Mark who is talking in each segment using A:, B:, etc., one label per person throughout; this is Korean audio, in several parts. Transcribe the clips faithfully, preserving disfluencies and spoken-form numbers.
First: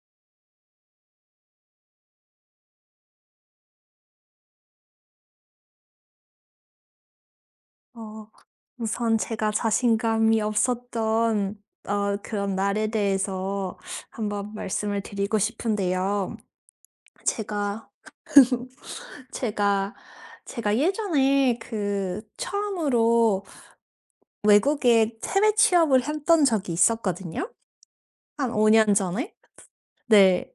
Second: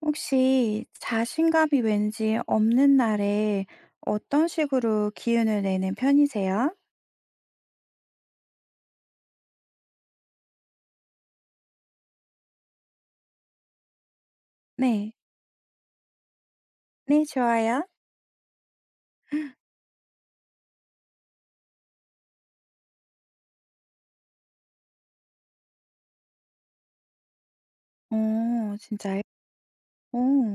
A: 혹시 자신감이 왠지 없는 날에 어떤 식으로 기운을 내는 편이세요?
B: 어, 우선 제가 자신감이 없었던 어, 그런 날에 대해서 한번 말씀을
A: 네.
B: 드리고 싶은데요.
A: 네, 좋아요.
B: 제가 제가 제가 예전에 그 처음으로 외국에 해외 취업을 했던 적이 있었거든요. 한
A: 어
B: 오 년
A: 진짜요?
B: 전에.
A: 어.
B: 네.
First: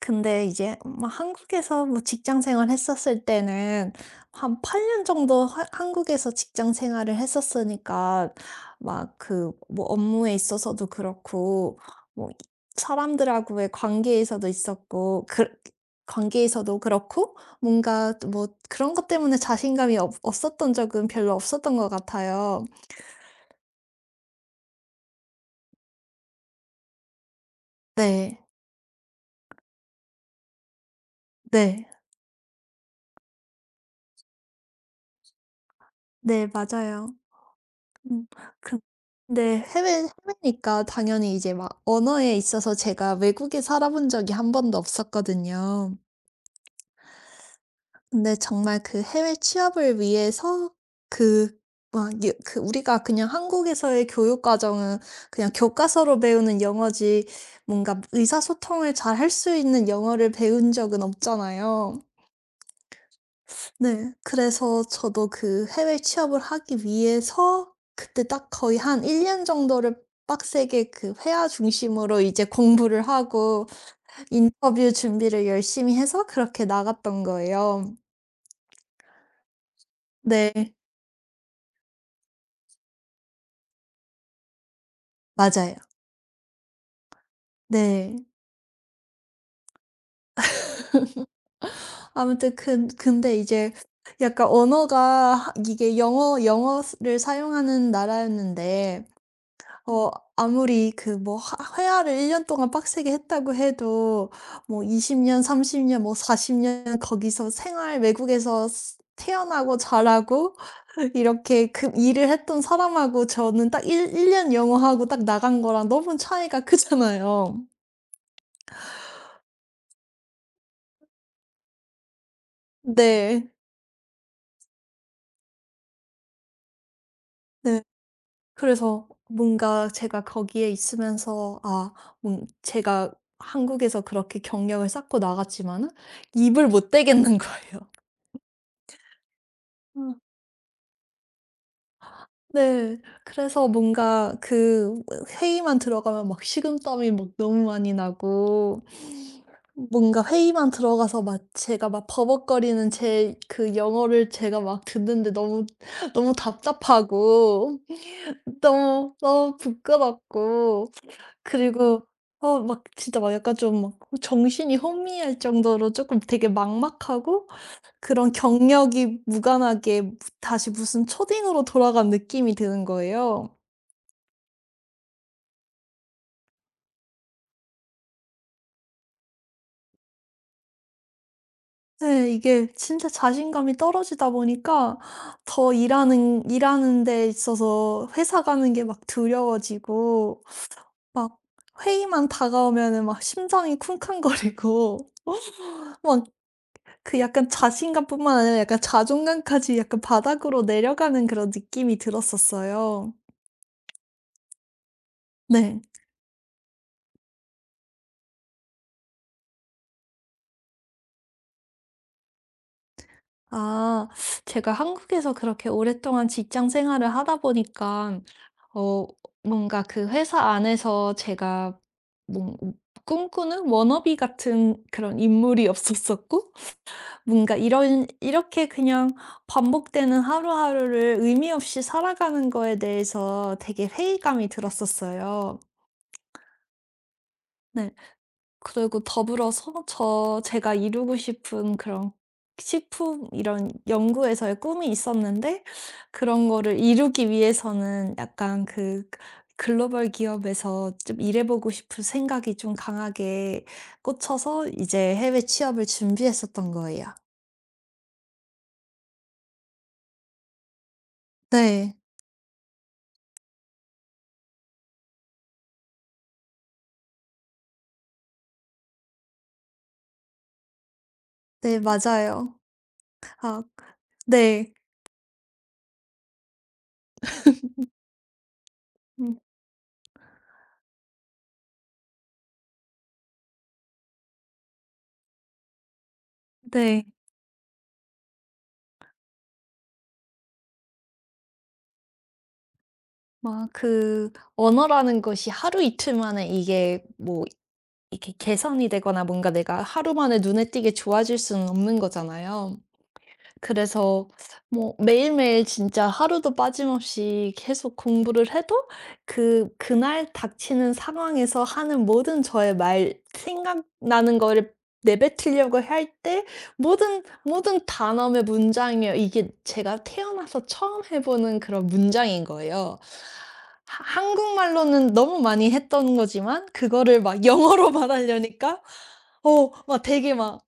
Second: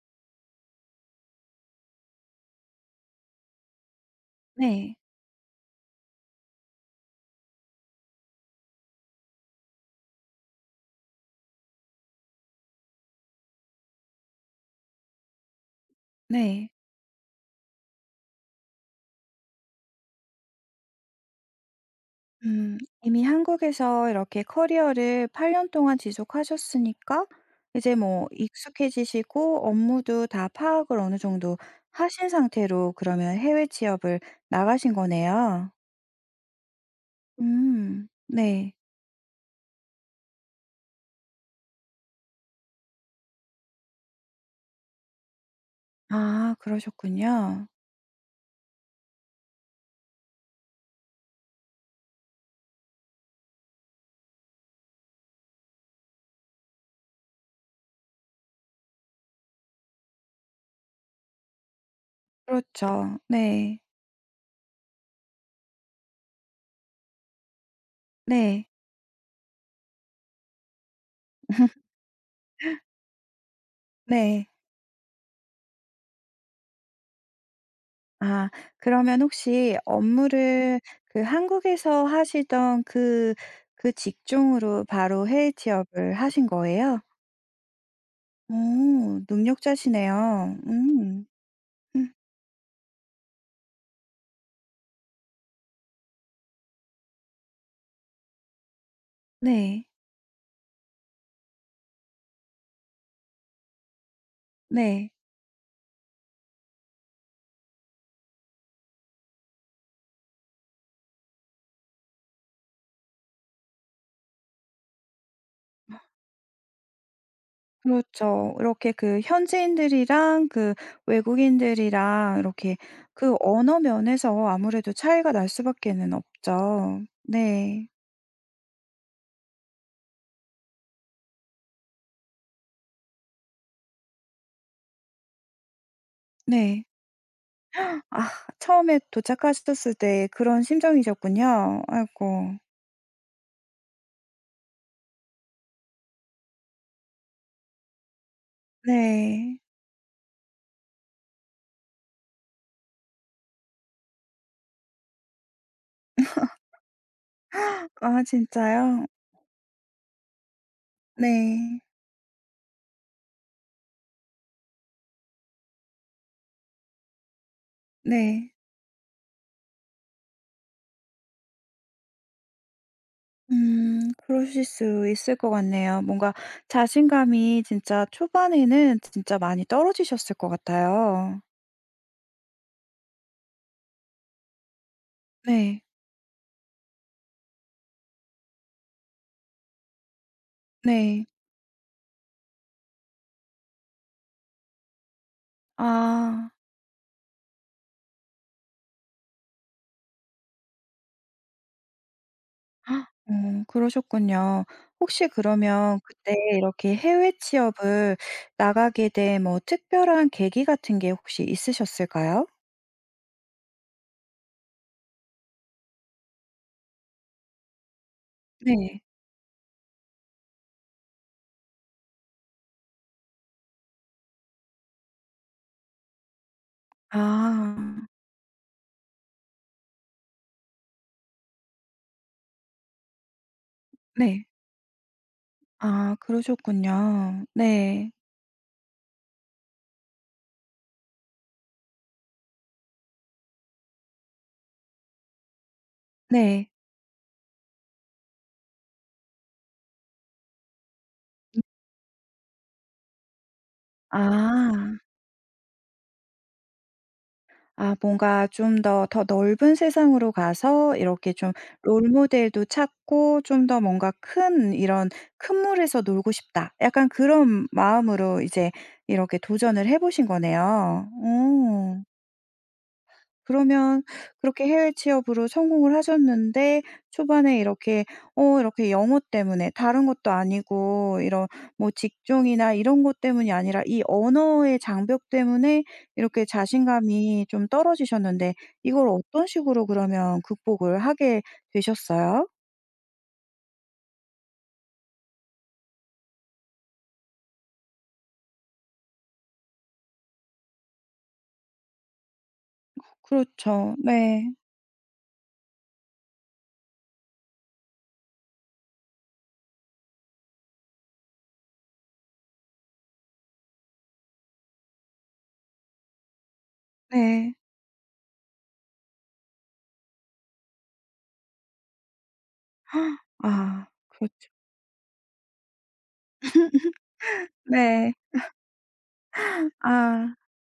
B: 근데 이제 막 한국에서 뭐 직장 생활 했었을 때는 한 8
A: 네.
B: 년 정도 하 한국에서 직장 생활을 했었으니까, 막 그 뭐 업무에 있어서도 그렇고 뭐 사람들하고의 관계에서도 있었고, 그
A: 네.
B: 관계에서도 그렇고 뭔가 뭐 그런 것 때문에 자신감이 없 없었던 적은 별로 없었던 것 같아요.
A: 음, 이미 한국에서 이렇게 커리어를 팔 년 동안 지속하셨으니까 이제 뭐
B: 네.
A: 익숙해지시고 업무도 다 파악을 어느 정도
B: 네.
A: 하신 상태로 그러면 해외 취업을 나가신 거네요.
B: 네, 맞아요.
A: 음.
B: 음.
A: 네.
B: 그 근데 해외 해외니까 당연히 이제 막 언어에 있어서, 제가 외국에 살아본 적이 한 번도 없었거든요.
A: 아 그러셨군요.
B: 근데 정말 그 해외 취업을 위해서 그 막 유 그 우리가 그냥 한국에서의 교육 과정은 그냥 교과서로 배우는 영어지, 뭔가 의사소통을 잘 할 수 있는 영어를 배운 적은 없잖아요.
A: 그렇죠. 네.
B: 네. 그래서 저도 그 해외 취업을 하기 위해서 그때 딱
A: 네.
B: 거의 한 일 년 정도를 빡세게 그 회화 중심으로 이제 공부를 하고,
A: 네.
B: 인터뷰 준비를 열심히 해서 그렇게 나갔던 거예요.
A: 아 그러면 혹시
B: 네.
A: 업무를 그 한국에서 하시던 그 그 직종으로 바로 해외
B: 맞아요.
A: 취업을 하신 거예요?
B: 네.
A: 오 능력자시네요. 음. 음
B: 아무튼 근 근데 이제 약간 언어가, 하 이게 영어 영어를 사용하는 나라였는데,
A: 네.
B: 어 아무리 그 뭐 회화를 일 년 동안 빡세게 했다고 해도, 뭐
A: 네.
B: 이십 년, 삼십 년, 뭐 사십 년 거기서 생활 외국에서 스 태어나고 자라고 이렇게 그 일을 했던 사람하고, 저는 딱 일 1 년 영어하고 딱 나간 거랑 너무 차이가 크잖아요.
A: 그렇죠. 이렇게 그 현지인들이랑 그 외국인들이랑 이렇게 그
B: 네.
A: 언어 면에서 아무래도 차이가 날 수밖에는 없죠.
B: 네.
A: 네.
B: 그래서 뭔가 제가 거기에 있으면서, 아 뭔 제가 한국에서 그렇게 경력을 쌓고 나갔지만은 입을
A: 네.
B: 못 대겠는 거예요.
A: 아 처음에 도착하셨을 때 그런 심정이셨군요. 아이고.
B: 네. 그래서 뭔가 그 회의만 들어가면 막 식은땀이 막 너무 많이 나고,
A: 네.
B: 뭔가 회의만 들어가서 막 제가 막 버벅거리는 제 그 영어를 제가 막 듣는데, 너무 너무 답답하고
A: 아 진짜요?
B: 너무 너무 부끄럽고,
A: 네.
B: 그리고 어 막 진짜 막 약간 좀 막 정신이 혼미할 정도로 조금 되게 막막하고, 그런
A: 네.
B: 경력이 무관하게 다시 무슨 초딩으로 돌아간 느낌이 드는 거예요.
A: 음 그러실 수 있을 것 같네요. 뭔가 자신감이 진짜 초반에는 진짜 많이 떨어지셨을 것 같아요.
B: 네. 이게 진짜 자신감이 떨어지다 보니까 더
A: 네.
B: 일하는 일하는 데 있어서 회사 가는 게 막 두려워지고,
A: 네.
B: 막 회의만 다가오면은 막 심장이 쿵쾅거리고 막,
A: 아.
B: 그 약간 자신감뿐만 아니라 약간 자존감까지 약간 바닥으로 내려가는 그런 느낌이
A: 헉,
B: 들었었어요.
A: 어 그러셨군요. 혹시
B: 네.
A: 그러면 그때 이렇게 해외 취업을 나가게 된 뭐 특별한 계기 같은 게 혹시 있으셨을까요?
B: 아, 제가 한국에서 그렇게 오랫동안 직장 생활을 하다 보니까
A: 네.
B: 어 뭔가 그 회사 안에서 제가 뭔 꿈꾸는 워너비 같은 그런 인물이 없었었고, 뭔가 이런
A: 아.
B: 이렇게 그냥 반복되는 하루하루를 의미 없이 살아가는 거에 대해서 되게
A: 네.
B: 회의감이 들었었어요.
A: 아 그러셨군요.
B: 네.
A: 네.
B: 그리고 더불어서 저 제가 이루고 싶은 그런 식품 이런 연구에서의 꿈이 있었는데, 그런
A: 네.
B: 거를 이루기 위해서는 약간 그 글로벌 기업에서 좀 일해 보고 싶은 생각이 좀 강하게 꽂혀서
A: 아.
B: 이제 해외 취업을 준비했었던 거예요.
A: 아 뭔가 좀 더 더 넓은 세상으로 가서 이렇게 좀
B: 네.
A: 롤 모델도 찾고 좀 더 뭔가 큰 이런 '큰 물에서 놀고 싶다.' 약간 그런 마음으로 이제 이렇게 도전을 해 보신 거네요.
B: 네,
A: 어.
B: 맞아요. 아,
A: 그러면 그렇게
B: 네.
A: 해외 취업으로 성공을 하셨는데 초반에 이렇게 어 이렇게 영어
B: 음.
A: 때문에 다른 것도 아니고 이런 뭐 직종이나 이런 것 때문이 아니라 이 언어의 장벽 때문에 이렇게
B: 네.
A: 자신감이 좀 떨어지셨는데 이걸 어떤 식으로 그러면 극복을 하게 되셨어요?
B: 막 그 언어라는 것이 하루 이틀 만에 이게 뭐 이렇게 개선이 되거나 뭔가 내가 하루 만에 눈에 띄게 좋아질 수는 없는 거잖아요.
A: 그렇죠.
B: 그래서
A: 네.
B: 뭐 매일매일 진짜 하루도 빠짐없이 계속 공부를 해도, 그 그날 닥치는 상황에서 하는 모든 저의 말, 생각나는 거를 내뱉으려고 할 때 모든
A: 네.
B: 모든 단어의 문장이에요. 이게 제가 태어나서 처음 해 보는 그런 문장인 거예요.
A: 아
B: 하
A: 그렇죠.
B: 한국말로는 너무 많이 했던 거지만 그거를 막 영어로
A: 네.
B: 말하려니까, 어 막 되게
A: 아.
B: 막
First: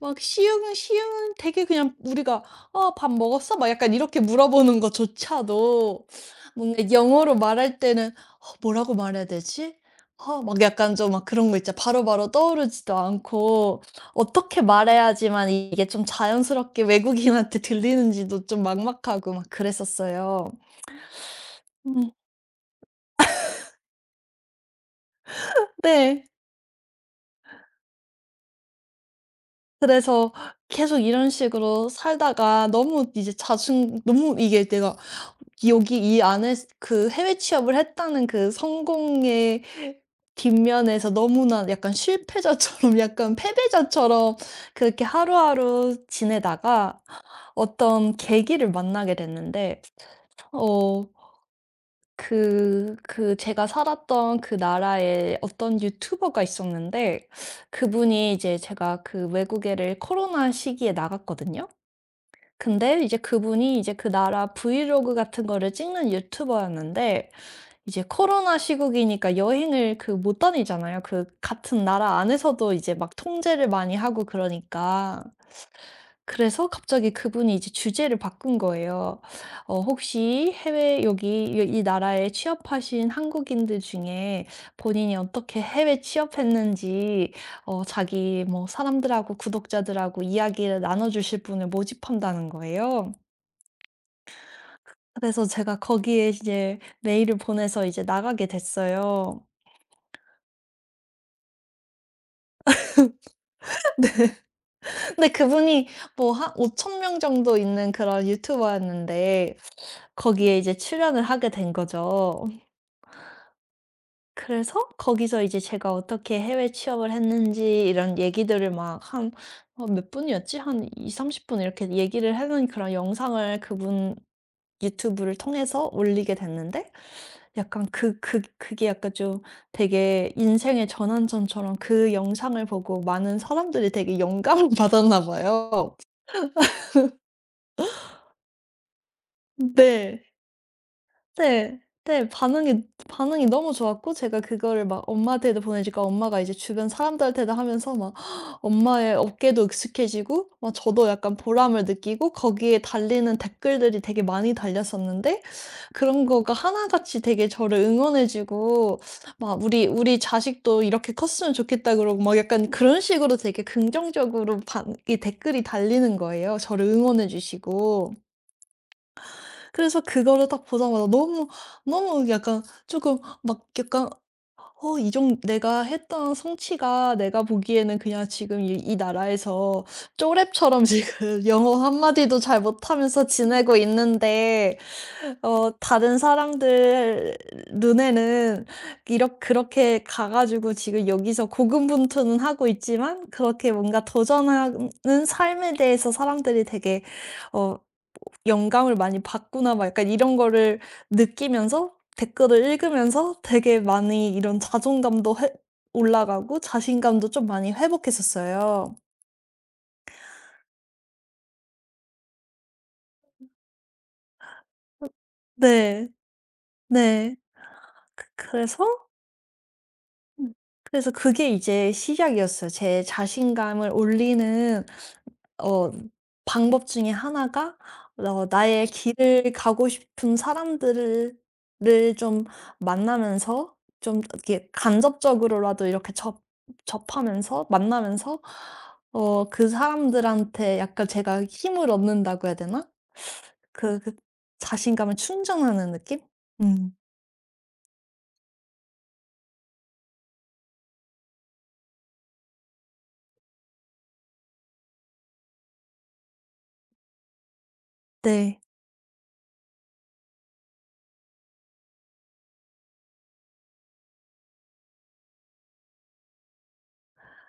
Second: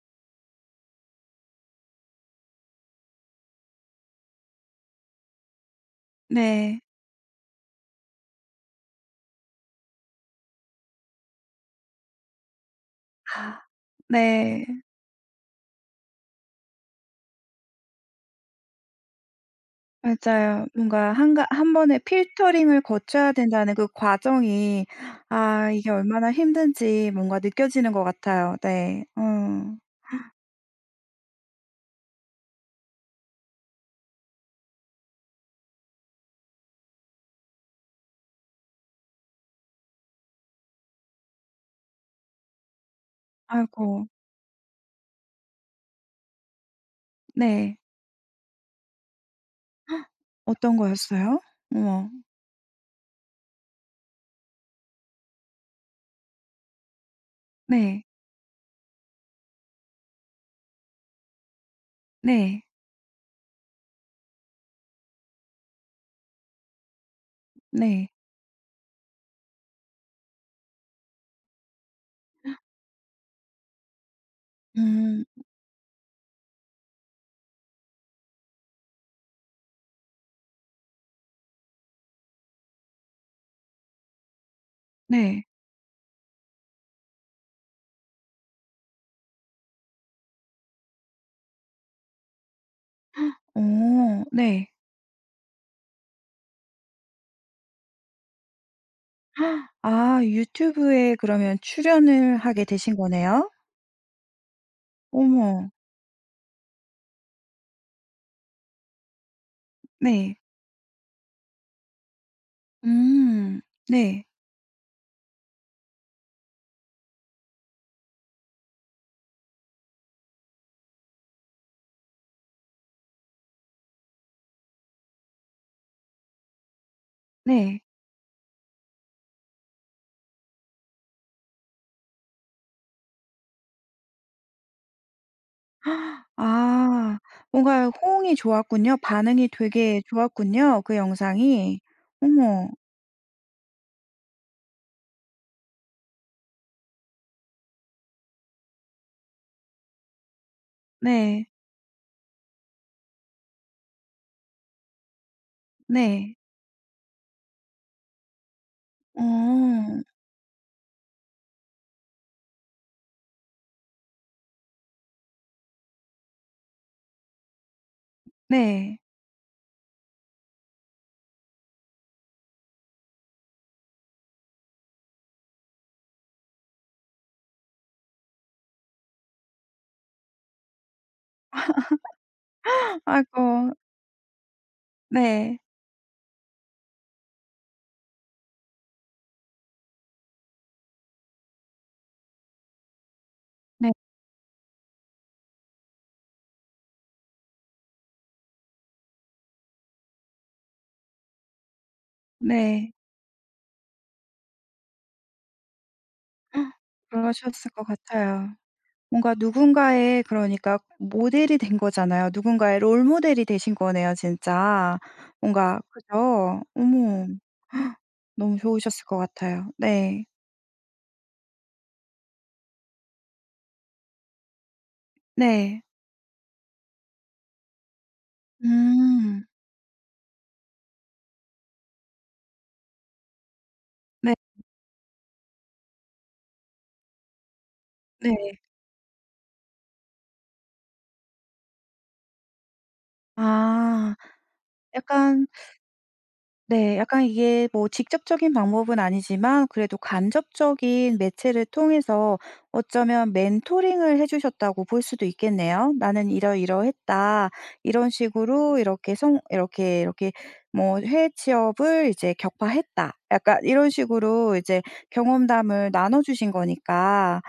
B: 막 쉬운 쉬운 되게 그냥 우리가 "아, 밥 먹었어?" 막 약간 이렇게 물어보는 것조차도
A: 네.
B: 뭔가 영어로 말할 때는 어 뭐라고 말해야 되지? 어 막 약간 좀 막 그런 거 있죠. 바로바로 떠오르지도
A: 아.
B: 않고, 어떻게
A: 네.
B: 말해야지만 이게 좀 자연스럽게 외국인한테 들리는지도 좀 막막하고 막 그랬었어요.
A: 맞아요. 뭔가 한가 한 번에
B: 음.
A: 필터링을 거쳐야 된다는 그 과정이 아 이게
B: 네.
A: 얼마나 힘든지 뭔가 느껴지는 것 같아요. 네. 어.
B: 그래서 계속 이런 식으로 살다가 너무 이제 자충 너무 이게, 내가 여기 이 안에 그 해외 취업을 했다는 그 성공의 뒷면에서 너무나 약간 실패자처럼 약간
A: 아이고.
B: 패배자처럼 그렇게 하루하루 지내다가
A: 네.
B: 어떤 계기를 만나게 됐는데,
A: 어떤
B: 어
A: 거였어요? 어머.
B: 그 그 제가 살았던 그 나라에 어떤 유튜버가 있었는데,
A: 네.
B: 그분이, 이제 제가 그 외국에를 코로나 시기에 나갔거든요.
A: 네.
B: 근데 이제 그분이 이제 그 나라 브이로그 같은 거를 찍는 유튜버였는데, 이제
A: 네.
B: 코로나 시국이니까 여행을 그 못 다니잖아요, 그 같은 나라 안에서도 이제 막 통제를 많이 하고 그러니까.
A: 음.
B: 그래서 갑자기 그분이 이제 주제를 바꾼 거예요. 어 혹시 해외, 여기 이 이 나라에 취업하신 한국인들 중에 본인이
A: 네.
B: 어떻게 해외 취업했는지, 어 자기 뭐 사람들하고 구독자들하고 이야기를 나눠 주실 분을 모집한다는 거예요.
A: 어. 네.
B: 그래서 제가 거기에 이제 메일을 보내서 이제 나가게 됐어요.
A: 헉, 아 유튜브에 그러면 출연을 하게 되신 거네요?
B: 근데
A: 어머.
B: 그분이 뭐 한오천 명 정도 있는 그런 유튜버였는데
A: 네.
B: 거기에 이제 출연을 하게 된 거죠.
A: 음. 네.
B: 그래서 거기서 이제 제가 어떻게 해외 취업을 했는지 이런 얘기들을 막 한 어 몇 분이었지? 한이삼3 영 분 이렇게 얘기를 하는 그런 영상을 그분 유튜브를 통해서 올리게 됐는데,
A: 네.
B: 약간 그 그 그게 약간 좀 되게 인생의 전환점처럼, 그 영상을 보고 많은 사람들이 되게 영감을 받았나 봐요.
A: 아 뭔가 호응이 좋았군요. 반응이 되게
B: 네.
A: 좋았군요, 그
B: 네.
A: 영상이.
B: 네.
A: 어머.
B: 반응이 반응이 너무 좋았고, 제가 그거를 막 엄마한테도 보내니까 엄마가 이제 주변 사람들한테도 하면서 막 엄마의 어깨도 익숙해지고, 막 저도 약간
A: 네.
B: 보람을 느끼고, 거기에 달리는 댓글들이 되게 많이 달렸었는데, 그런
A: 네.
B: 거가 하나같이 되게 저를 응원해 주고, 막 "우리
A: 어.
B: 우리 자식도 이렇게 컸으면 좋겠다" 그러고, 막 약간 그런 식으로 되게 긍정적으로 반 이 댓글이 달리는 거예요, 저를 응원해 주시고.
A: 네.
B: 그래서 그거를 딱 보자마자 너무 너무 약간 조금 막 약간, 어 이정 내가 했던 성취가, 내가 보기에는 그냥 지금 이 이 나라에서 쪼랩처럼 지금 영어 한 마디도 잘 못하면서
A: 아이고.
B: 지내고 있는데,
A: 네.
B: 어 다른 사람들 눈에는 이렇 그렇게 가 가지고 지금 여기서 고군분투는 하고 있지만 그렇게
A: 네.
B: 뭔가 도전하는 삶에 대해서 사람들이 되게 어 영감을 많이 받구나, 막 약간 이런 거를 느끼면서, 댓글을
A: 네.
B: 읽으면서 되게 많이 이런 자존감도 회 올라가고 자신감도 좀
A: 그러셨을
B: 많이
A: 것 같아요.
B: 회복했었어요.
A: 뭔가 누군가의 그러니까 모델이 된 거잖아요. 누군가의 롤 모델이 되신 거네요, 진짜. 뭔가
B: 네.
A: 그죠? 어머.
B: 네. 그
A: 너무
B: 그래서,
A: 좋으셨을 것 같아요. 네.
B: 음, 그래서 그게 이제 시작이었어요. 제 자신감을 올리는
A: 네.
B: 어 방법 중에 하나가 어 나의
A: 음.
B: 길을 가고 싶은 사람들을, 를 좀 만나면서, 좀
A: 네.
B: 이렇게 간접적으로라도 이렇게 접 접하면서, 만나면서
A: 네.
B: 어 그 사람들한테 약간 제가 힘을 얻는다고 해야 되나? 그 그
A: 아.
B: 자신감을
A: 약간
B: 충전하는 느낌? 음.
A: 네. 약간 이게 뭐 직접적인 방법은 아니지만 그래도 간접적인 매체를 통해서 어쩌면 멘토링을 해 주셨다고 볼 수도 있겠네요. "나는 이러이러했다." 이런
B: 네.
A: 식으로 이렇게 성 이렇게 이렇게 뭐 "해외 취업을 이제 격파했다." 약간 이런 식으로 이제 경험담을 나눠 주신 거니까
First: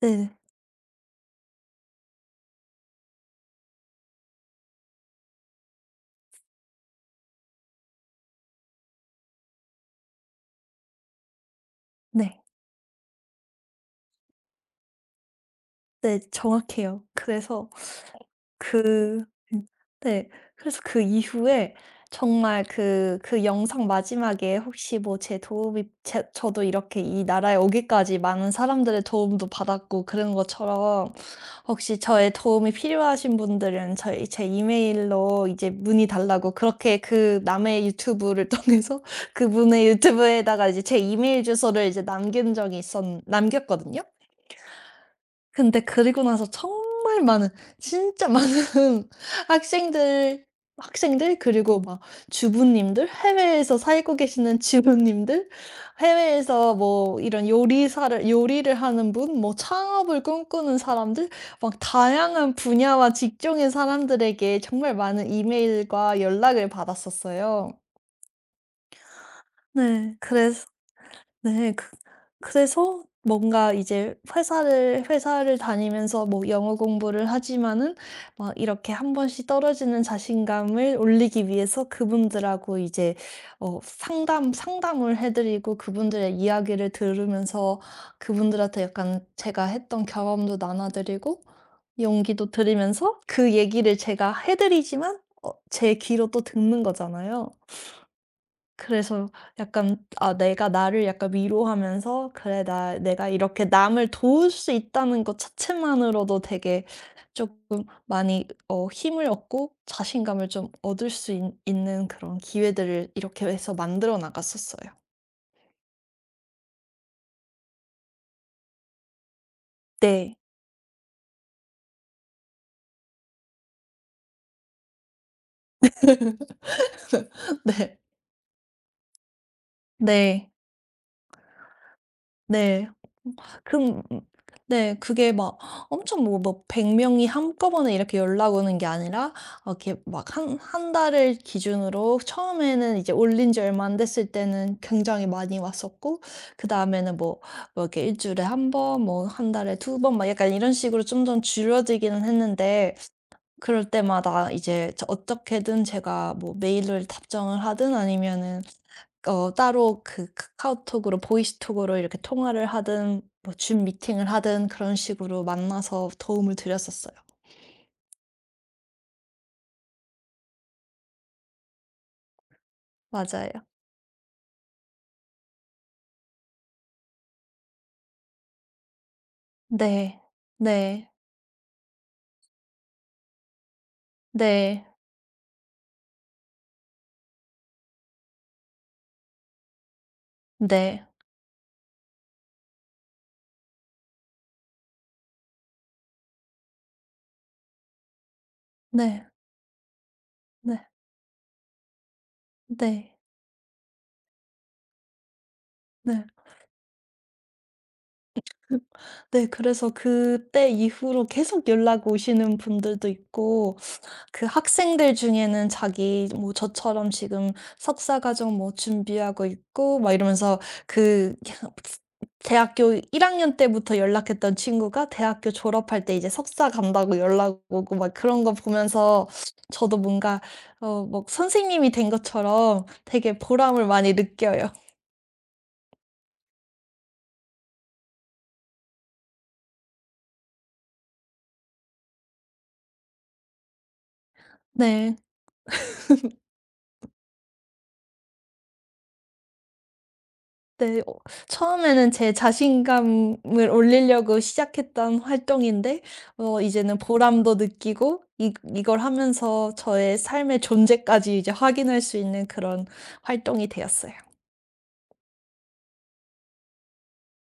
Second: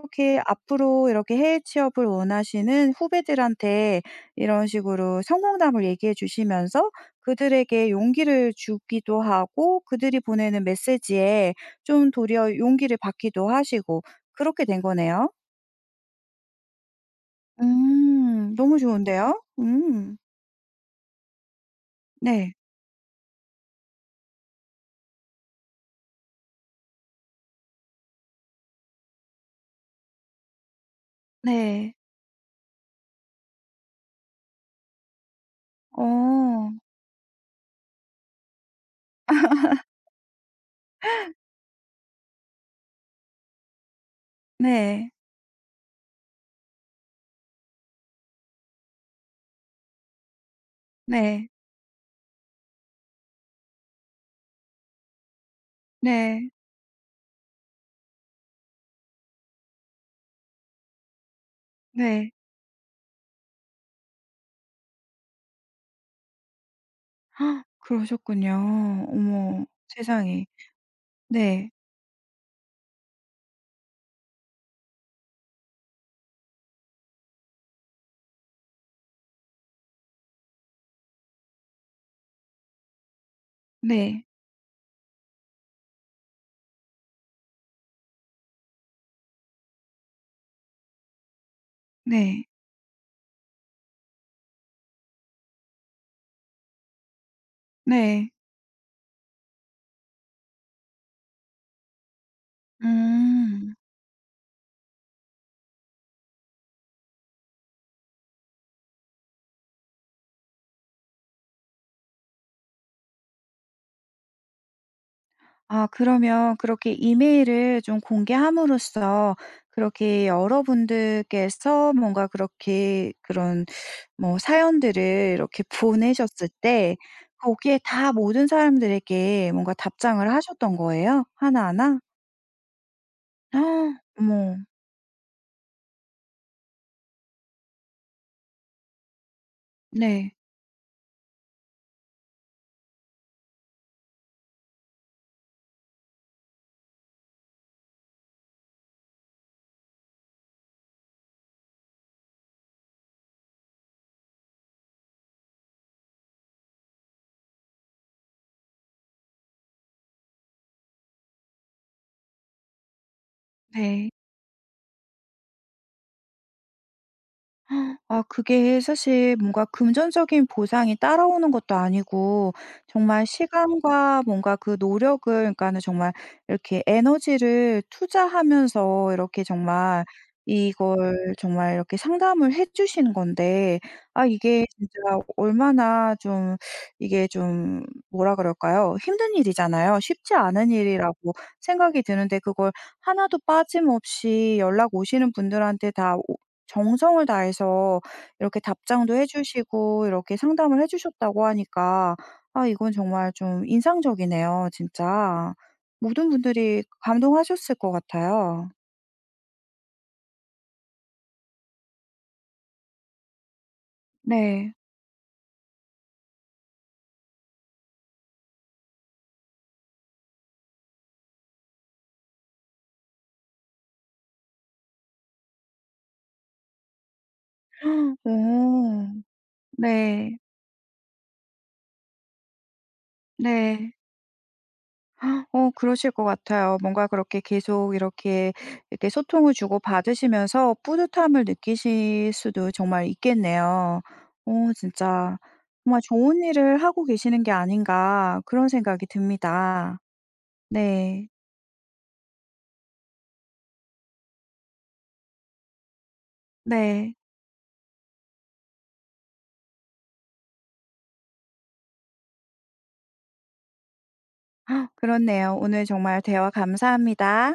B: 네.
A: 앞으로 이렇게 해외 취업을 원하시는 후배들한테 이런 식으로 성공담을 얘기해 주시면서 그들에게 용기를 주기도 하고 그들이 보내는 메시지에 좀
B: 네.
A: 도리어 용기를 받기도 하시고 그렇게 된 거네요.
B: 네. 정확해요. 그래서,
A: 음. 너무
B: 그
A: 좋은데요.
B: 음,
A: 음.
B: 네. 그래서 그 이후에
A: 네.
B: 정말 그 그 영상 마지막에 혹시 뭐 제 도움이 제 저도 이렇게 이 나라에 오기까지 많은 사람들의 도움도 받았고 그런 것처럼,
A: 네.
B: 혹시 저의 도움이 필요하신 분들은 저희 제 이메일로 이제 문의 달라고,
A: 어.
B: 그렇게 그 남의 유튜브를 통해서 그분의 유튜브에다가 이제 제 이메일 주소를 이제 남긴 적이 있었 남겼거든요.
A: 네.
B: 근데 그리고 나서 정말 많은, 진짜 많은 학생들 학생들
A: 네.
B: 그리고 막 주부님들, 해외에서 살고 계시는 주부님들,
A: 네.
B: 해외에서 뭐 이런 요리사를 요리를 하는 분, 뭐 창업을 꿈꾸는 사람들, 막
A: 네.
B: 다양한 분야와 직종의 사람들에게 정말 많은 이메일과 연락을 받았었어요.
A: 그러셨군요. 어머
B: 네.
A: 세상에.
B: 그래서,
A: 네.
B: 네. 그 그래서 뭔가 이제 회사를 회사를 다니면서 뭐 영어 공부를 하지만은, 막 이렇게 한 번씩 떨어지는 자신감을 올리기 위해서 그분들하고 이제 어
A: 네.
B: 상담 상담을 해 드리고, 그분들의 이야기를 들으면서, 그분들한테 약간 제가 했던 경험도 나눠 드리고
A: 네.
B: 용기도 드리면서, 그 얘기를 제가 해 드리지만 어 제 귀로 또 듣는 거잖아요.
A: 네.
B: 그래서 약간, 아 내가 나를 약간 위로하면서, '그래, 나, 내가 이렇게
A: 음.
B: 남을 도울 수 있다는 것 자체만으로도 되게 쪼끔 많이 어 힘을 얻고 자신감을 좀 얻을 수 있 있는 그런 기회들을 이렇게 해서 만들어 나갔었어요.
A: 아 그러면 그렇게 이메일을 좀 공개함으로써 그렇게
B: 네.
A: 여러분들께서 뭔가 그렇게 그런 뭐 사연들을 이렇게 보내셨을 때 거기에
B: 네.
A: 다 모든 사람들에게 뭔가 답장을
B: 네.
A: 하셨던 거예요? 하나하나?
B: 네. 음.
A: 아,
B: 그럼, 음.
A: 어머.
B: 네. 그게 막 엄청, 뭐 뭐 백 명이 한꺼번에 이렇게 연락 오는 게 아니라, 어 이렇게
A: 네.
B: 막 한 한 달을 기준으로 처음에는 이제 올린 지 얼마 안 됐을 때는 굉장히 많이 왔었고, 그다음에는 뭐 뭐 이렇게 일 주일에 한 번, 뭐 한 달에 두 번, 막 약간 이런 식으로 좀 좀 줄어들기는 했는데, 그럴 때마다 이제 저 어떻게든 제가 뭐 메일을 답장을 하든 아니면은 어 따로 그 카카오톡으로, 보이스톡으로 이렇게 통화를 하든, 뭐 줌
A: 네.
B: 미팅을 하든 그런 식으로 만나서 도움을 드렸었어요.
A: 아 그게 사실 뭔가 금전적인 보상이 따라오는 것도 아니고 정말
B: 맞아요.
A: 시간과 뭔가 그 노력을 그러니까는 정말 이렇게 에너지를 투자하면서 이렇게 정말
B: 네. 네.
A: 이걸 정말 이렇게 상담을 해 주시는 건데 아 이게
B: 네.
A: 진짜 얼마나 좀 이게 좀 뭐라 그럴까요? 힘든 일이잖아요. 쉽지 않은
B: 네.
A: 일이라고 생각이 드는데 그걸 하나도 빠짐없이 연락 오시는 분들한테 다 오 정성을 다해서 이렇게 답장도
B: 네.
A: 해 주시고 이렇게 상담을
B: 네.
A: 해 주셨다고 하니까 아 이건
B: 네.
A: 정말 좀 인상적이네요 진짜.
B: 네.
A: 모든 분들이 감동하셨을 것 같아요.
B: 네. 그래서 그때 이후로 계속 연락 오시는 분들도 있고, 그
A: 네.
B: 학생들 중에는 자기 뭐 저처럼 지금 석사 과정 뭐 준비하고 있고 막 이러면서, 그 대학교 일 학년 때부터 연락했던 친구가 대학교 졸업할 때 이제 석사 간다고 연락 오고, 막 그런 거
A: 어.
B: 보면서 저도
A: 네.
B: 뭔가 어 막 선생님이 된 것처럼 되게 보람을
A: 네.
B: 많이 느껴요.
A: 어 그러실 것 같아요. 뭔가 그렇게 계속 이렇게, 이렇게 소통을 주고받으시면서 뿌듯함을 느끼실 수도 정말 있겠네요. 어
B: 네.
A: 진짜 정말 '좋은 일을 하고 계시는 게 아닌가.' 그런 생각이 듭니다.
B: 네. 어
A: 네.
B: 처음에는 제 자신감을 올리려고 시작했던 활동인데, 어 이제는
A: 네.
B: 보람도 느끼고, 이 이걸 하면서 저의 삶의 존재까지 이제 확인할 수 있는 그런 활동이 되었어요.
A: 그렇네요. 오늘 정말 대화 감사합니다.